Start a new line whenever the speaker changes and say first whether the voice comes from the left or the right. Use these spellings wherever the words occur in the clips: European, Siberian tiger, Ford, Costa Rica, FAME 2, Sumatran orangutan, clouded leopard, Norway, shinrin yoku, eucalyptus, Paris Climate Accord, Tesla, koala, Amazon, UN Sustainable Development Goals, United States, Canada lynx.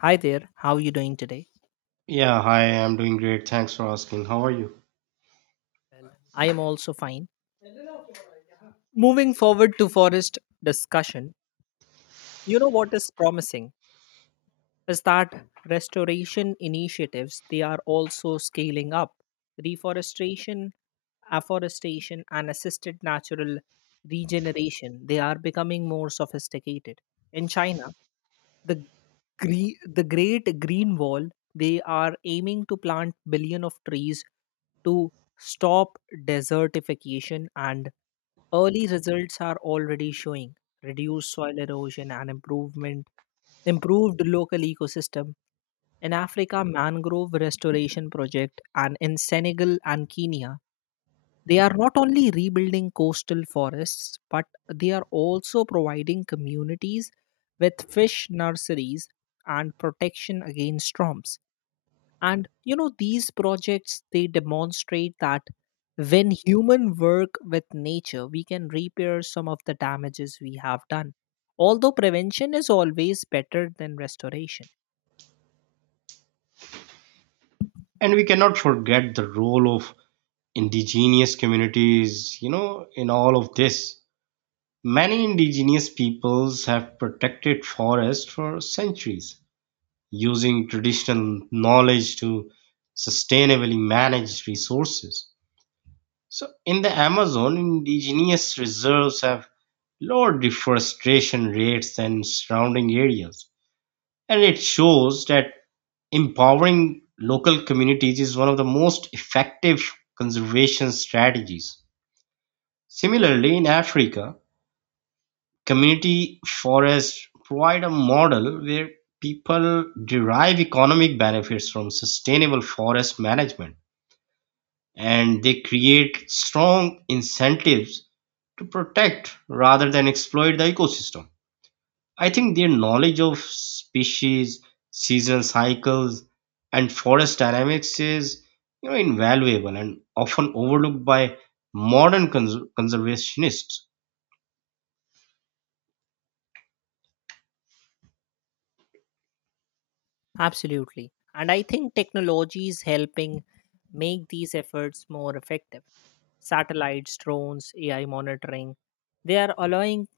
left: Hi there, how are you doing today?
right: Yeah, hi, I'm doing great. Thanks for asking. How are you?
left: I am also fine. Moving forward to forest discussion, you know what is promising? Is that restoration initiatives, they are also scaling up reforestation, afforestation, and assisted natural regeneration. They are becoming more sophisticated. In China, the the great green wall, they are aiming to plant billion of trees to stop desertification, and early results are already showing reduced soil erosion, and improvement improved local ecosystem. In Africa, mangrove restoration project and in Senegal and Kenya, they are not only rebuilding coastal forests, but they are also providing communities with fish nurseries and protection against storms. And you know, these projects, they demonstrate that when human work with nature, we can repair some of the damages we have done, although prevention is always better than restoration.
right: And we cannot forget the role of indigenous communities, in all of this. Many indigenous peoples have protected forests for centuries, using traditional knowledge to sustainably manage resources. So, in the Amazon, indigenous reserves have lower deforestation rates than surrounding areas. And it shows that empowering local communities is one of the most effective conservation strategies. Similarly, in Africa, community forests provide a model where people derive economic benefits from sustainable forest management, and they create strong incentives to protect rather than exploit the ecosystem. I think their knowledge of species, seasonal cycles, and forest dynamics is invaluable and often overlooked by modern conservationists.
left: Absolutely, and I think technology is helping make these efforts more effective. Satellites, drones, AI monitoring, they are allowing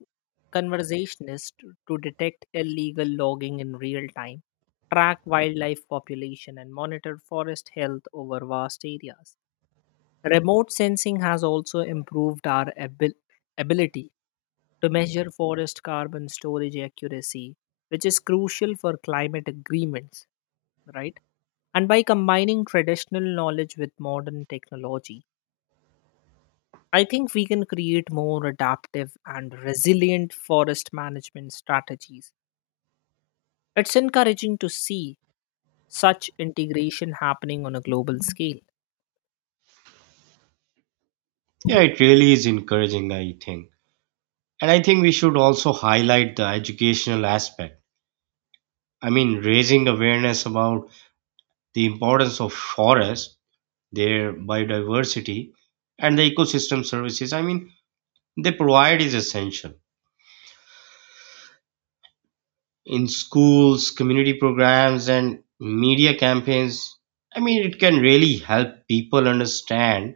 left: conservationists to detect illegal logging in real time, track wildlife population, and monitor forest health over vast areas. Remote sensing has also improved our ability to measure forest carbon storage accuracy, which is crucial for climate agreements, right? And by combining traditional knowledge with modern technology, I think we can create more adaptive and resilient forest management strategies. It's encouraging to see such integration happening on a global scale.
right: Yeah, it really is encouraging, I think. And I think we should also highlight the educational aspect. I mean, raising awareness about the importance of forests, their biodiversity, and the ecosystem services, I mean, they provide is essential in schools, community programs, and media campaigns. I mean, it can really help people understand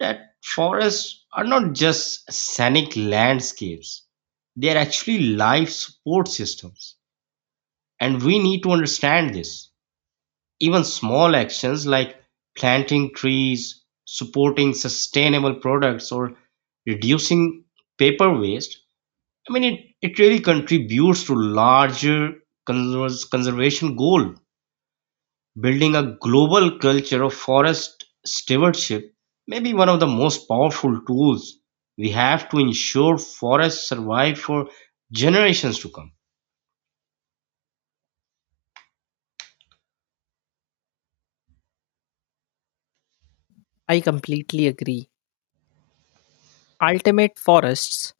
right: that forests are not just scenic landscapes, they are actually life support systems. And we need to understand this. Even small actions like planting trees, supporting sustainable products, or reducing paper waste, I mean, it really contributes to larger conservation goal. Building a global culture of forest stewardship may be one of the most powerful tools we have to ensure forests survive for generations to come.
left: I completely agree. Ultimate forests,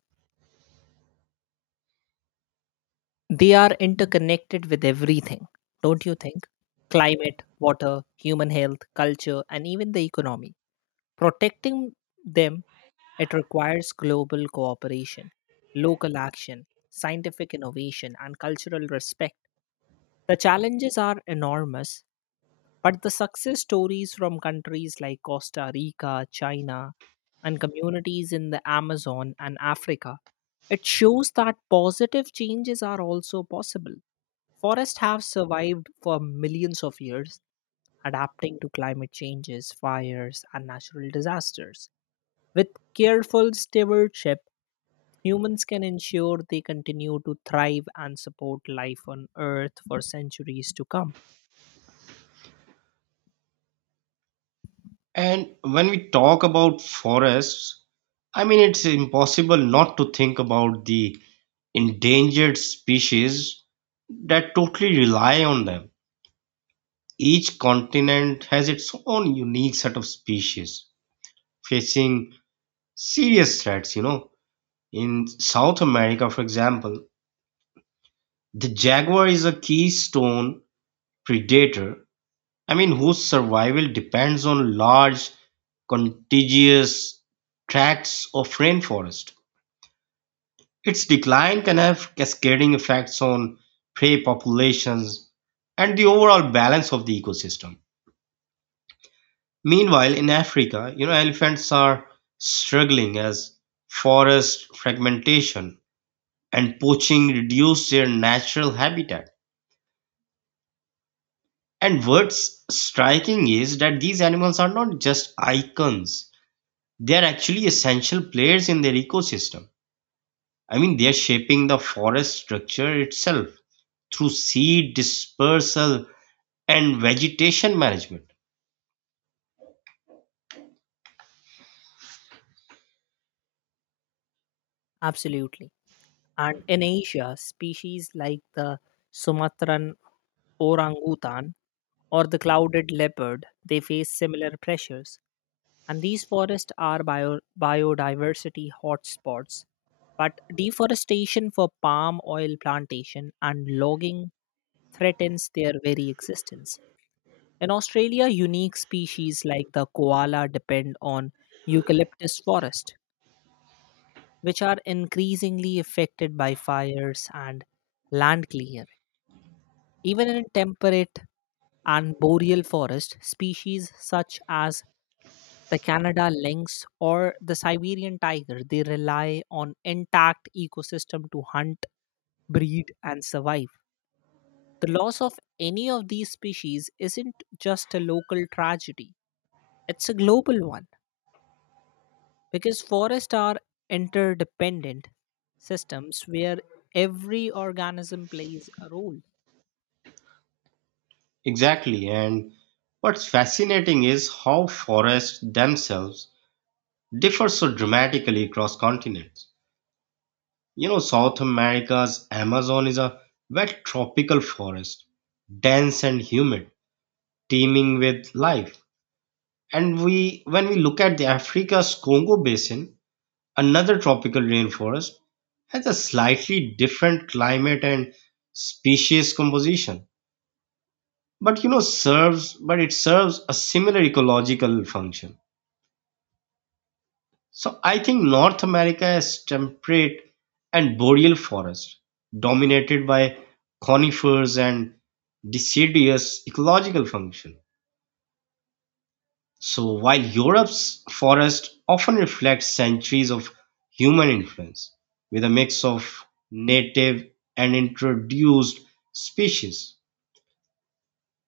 left: they are interconnected with everything, don't you think? Climate, water, human health, culture, and even the economy. Protecting them, it requires global cooperation, local action, scientific innovation, and cultural respect. The challenges are enormous, but the success stories from countries like Costa Rica, China, and communities in the Amazon and Africa, it shows that positive changes are also possible. Forests have survived for millions of years, adapting to climate changes, fires, and natural disasters. With careful stewardship, humans can ensure they continue to thrive and support life on Earth for centuries to come.
right: And when we talk about forests, I mean, it's impossible not to think about the endangered species that totally rely on them. Each continent has its own unique set of species facing serious threats, you know. In South America, for example, the jaguar is a keystone predator, I mean, whose survival depends on large, contiguous tracts of rainforest. Its decline can have cascading effects on prey populations and the overall balance of the ecosystem. Meanwhile, in Africa, you know, elephants are struggling as forest fragmentation and poaching reduce their natural habitat. And what's striking is that these animals are not just icons, they are actually essential players in their ecosystem. I mean, they are shaping the forest structure itself through seed dispersal and vegetation management.
left: Absolutely. And in Asia, species like the Sumatran orangutan or the clouded leopard, they face similar pressures. And these forests are biodiversity hotspots. But deforestation for palm oil plantation and logging threatens their very existence. In Australia, unique species like the koala depend on eucalyptus forest, which are increasingly affected by fires and land clearing. Even in temperate and boreal forest, species such as the Canada lynx or the Siberian tiger, they rely on intact ecosystem to hunt, breed, and survive. The loss of any of these species isn't just a local tragedy, it's a global one, because forests are interdependent systems where every organism plays a role.
right: Exactly. And what's fascinating is how forests themselves differ so dramatically across continents. You know, South America's Amazon is a wet tropical forest, dense and humid, teeming with life. And when we look at the Africa's Congo Basin, another tropical rainforest, has a slightly different climate and species composition. But you know, serves but it serves a similar ecological function. So I think North America has temperate and boreal forest, dominated by conifers and deciduous ecological function. So while Europe's forest often reflects centuries of human influence, with a mix of native and introduced species.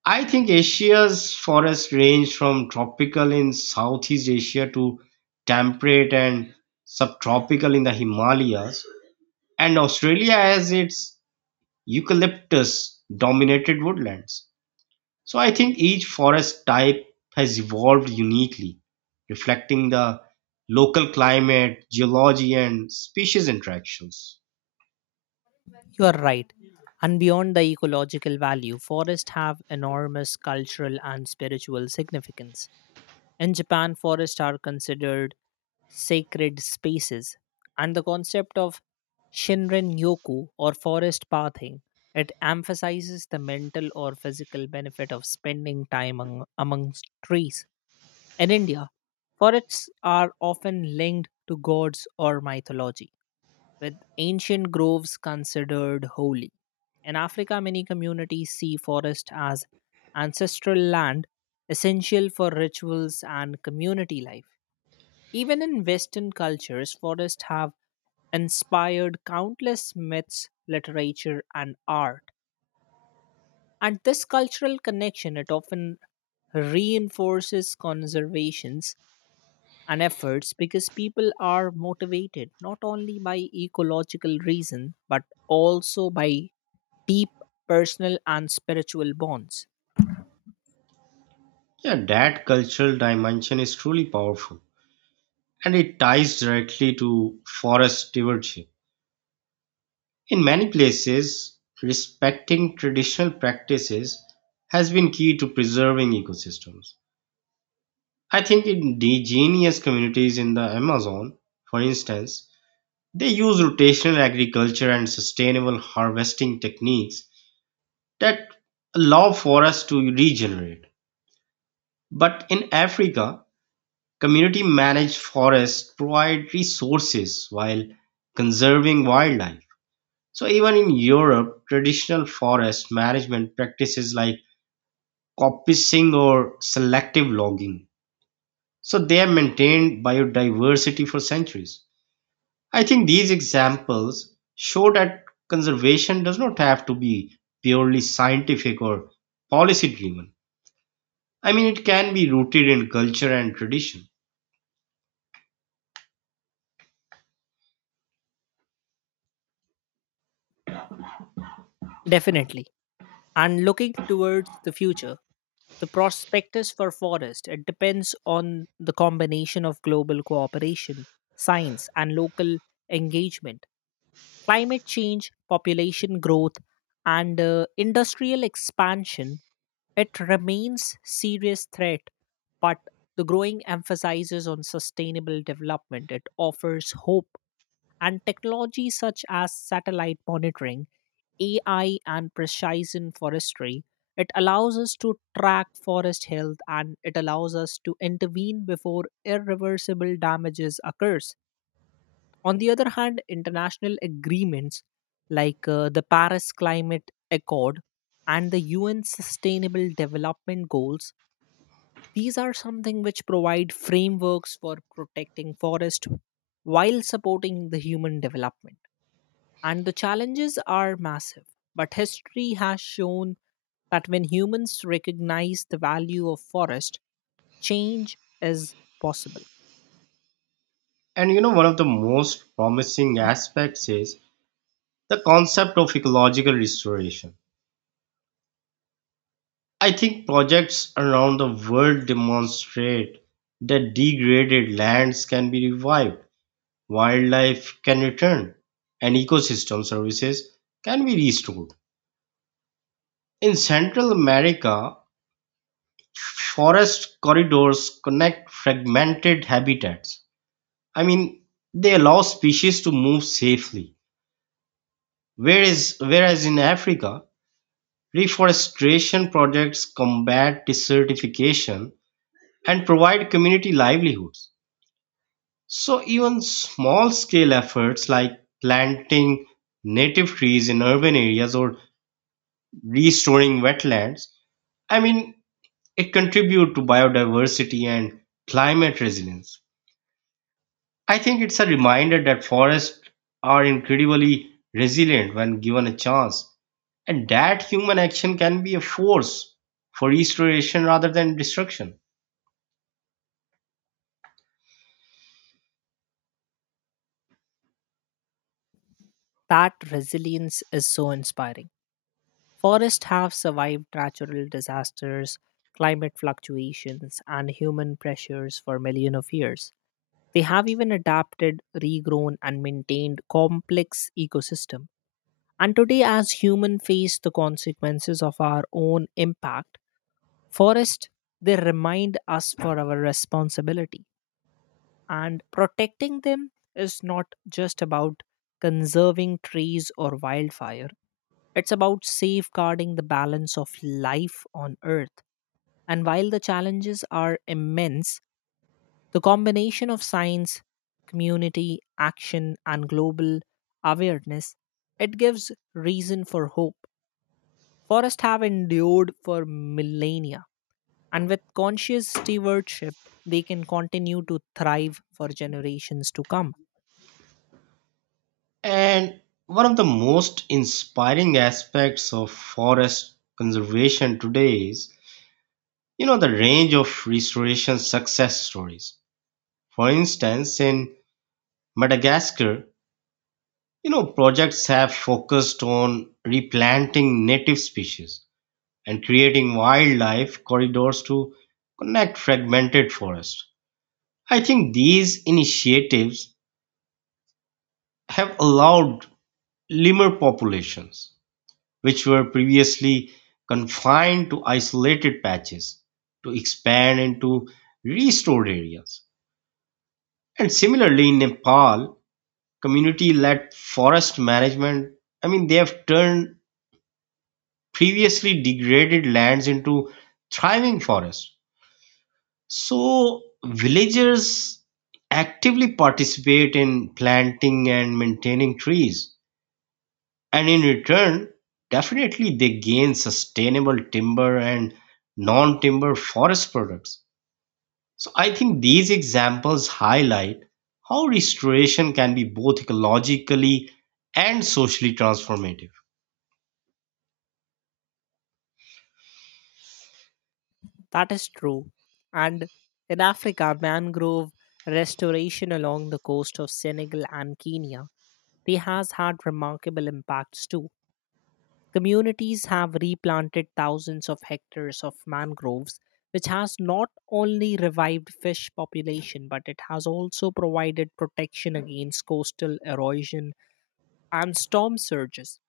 right: I think Asia's forests range from tropical in Southeast Asia to temperate and subtropical in the Himalayas, and Australia has its eucalyptus dominated woodlands. So I think each forest type has evolved uniquely, reflecting the local climate, geology, and species interactions.
left: You are right, and beyond the ecological value, forests have enormous cultural and spiritual significance. In Japan, forests are considered sacred spaces, and the concept of shinrin yoku, or forest pathing, it emphasizes the mental or physical benefit of spending time amongst trees. In India, forests are often linked to gods or mythology, with ancient groves considered holy. In Africa, many communities see forest as ancestral land essential for rituals and community life. Even in Western cultures, forests have inspired countless myths, literature, and art. And this cultural connection, it often reinforces conservation and efforts because people are motivated not only by ecological reason, but also by deep personal and spiritual bonds.
right: Yeah, that cultural dimension is truly powerful, and it ties directly to forest stewardship. In many places, respecting traditional practices has been key to preserving ecosystems. I think in indigenous communities in the Amazon, for instance, they use rotational agriculture and sustainable harvesting techniques that allow forests to regenerate. But in Africa, community managed forests provide resources while conserving wildlife. So even in Europe, traditional forest management practices like coppicing or selective logging. So they have maintained biodiversity for centuries. I think these examples show that conservation does not have to be purely scientific or policy driven. I mean, it can be rooted in culture and tradition.
left: Definitely. And looking towards the future, the prospectus for forest, it depends on the combination of global cooperation, science, and local engagement. Climate change, population growth, and industrial expansion, it remains serious threat, but the growing emphasizes on sustainable development. It offers hope, and technology such as satellite monitoring, AI, and precision forestry. It allows us to track forest health, and it allows us to intervene before irreversible damages occurs. On the other hand, international agreements like the Paris Climate Accord and the UN Sustainable Development Goals, these are something which provide frameworks for protecting forest while supporting the human development. And the challenges are massive, but history has shown that when humans recognize the value of forest, change is possible.
right: And you know, one of the most promising aspects is the concept of ecological restoration. I think projects around the world demonstrate that degraded lands can be revived, wildlife can return, and ecosystem services can be restored. In Central America, forest corridors connect fragmented habitats. I mean, they allow species to move safely. Whereas in Africa, reforestation projects combat desertification and provide community livelihoods. So, even small scale efforts like planting native trees in urban areas or restoring wetlands, I mean, it contributes to biodiversity and climate resilience. I think it's a reminder that forests are incredibly resilient when given a chance, and that human action can be a force for restoration rather than destruction.
left: That resilience is so inspiring. Forests have survived natural disasters, climate fluctuations, and human pressures for millions of years. They have even adapted, regrown, and maintained complex ecosystem. And today, as humans face the consequences of our own impact, forests, they remind us for our responsibility. And protecting them is not just about conserving trees or wildfire, it's about safeguarding the balance of life on Earth. And while the challenges are immense, the combination of science, community, action, and global awareness, it gives reason for hope. Forests have endured for millennia. And with conscious stewardship, they can continue to thrive for generations to come.
right: And one of the most inspiring aspects of forest conservation today is, you know, the range of restoration success stories. For instance, in Madagascar, you know, projects have focused on replanting native species and creating wildlife corridors to connect fragmented forests. I think these initiatives have allowed lemur populations, which were previously confined to isolated patches, to expand into restored areas. And similarly, in Nepal, community led forest management, I mean, they have turned previously degraded lands into thriving forests. So, villagers actively participate in planting and maintaining trees, and in return, definitely they gain sustainable timber and non timber forest products. So, I think these examples highlight how restoration can be both ecologically and socially transformative.
left: That is true. And in Africa, mangrove restoration along the coast of Senegal and Kenya, they has had remarkable impacts too. Communities have replanted thousands of hectares of mangroves, which has not only revived fish population, but it has also provided protection against coastal erosion and storm surges.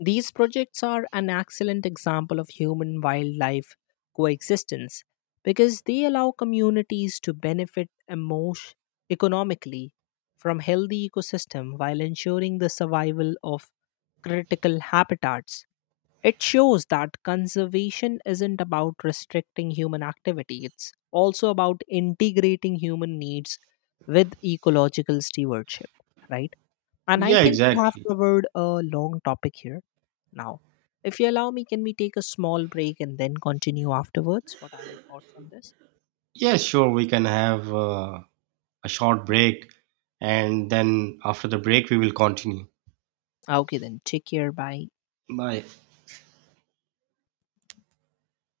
left: These projects are an excellent example of human wildlife coexistence because they allow communities to benefit emotion, economically, from healthy ecosystem while ensuring the survival of critical habitats. It shows that conservation isn't about restricting human activity, it's also about integrating human needs with ecological stewardship, right? And I
right: Yeah,
left: think we have
right: exactly.
left: covered a long topic here now. If you allow me, can we take a small break and then continue afterwards? What are your thoughts on this?
right: Yeah, sure, we can have. A short break, and then after the break, we will continue.
left: Okay, then, take care. Bye.
right: Bye.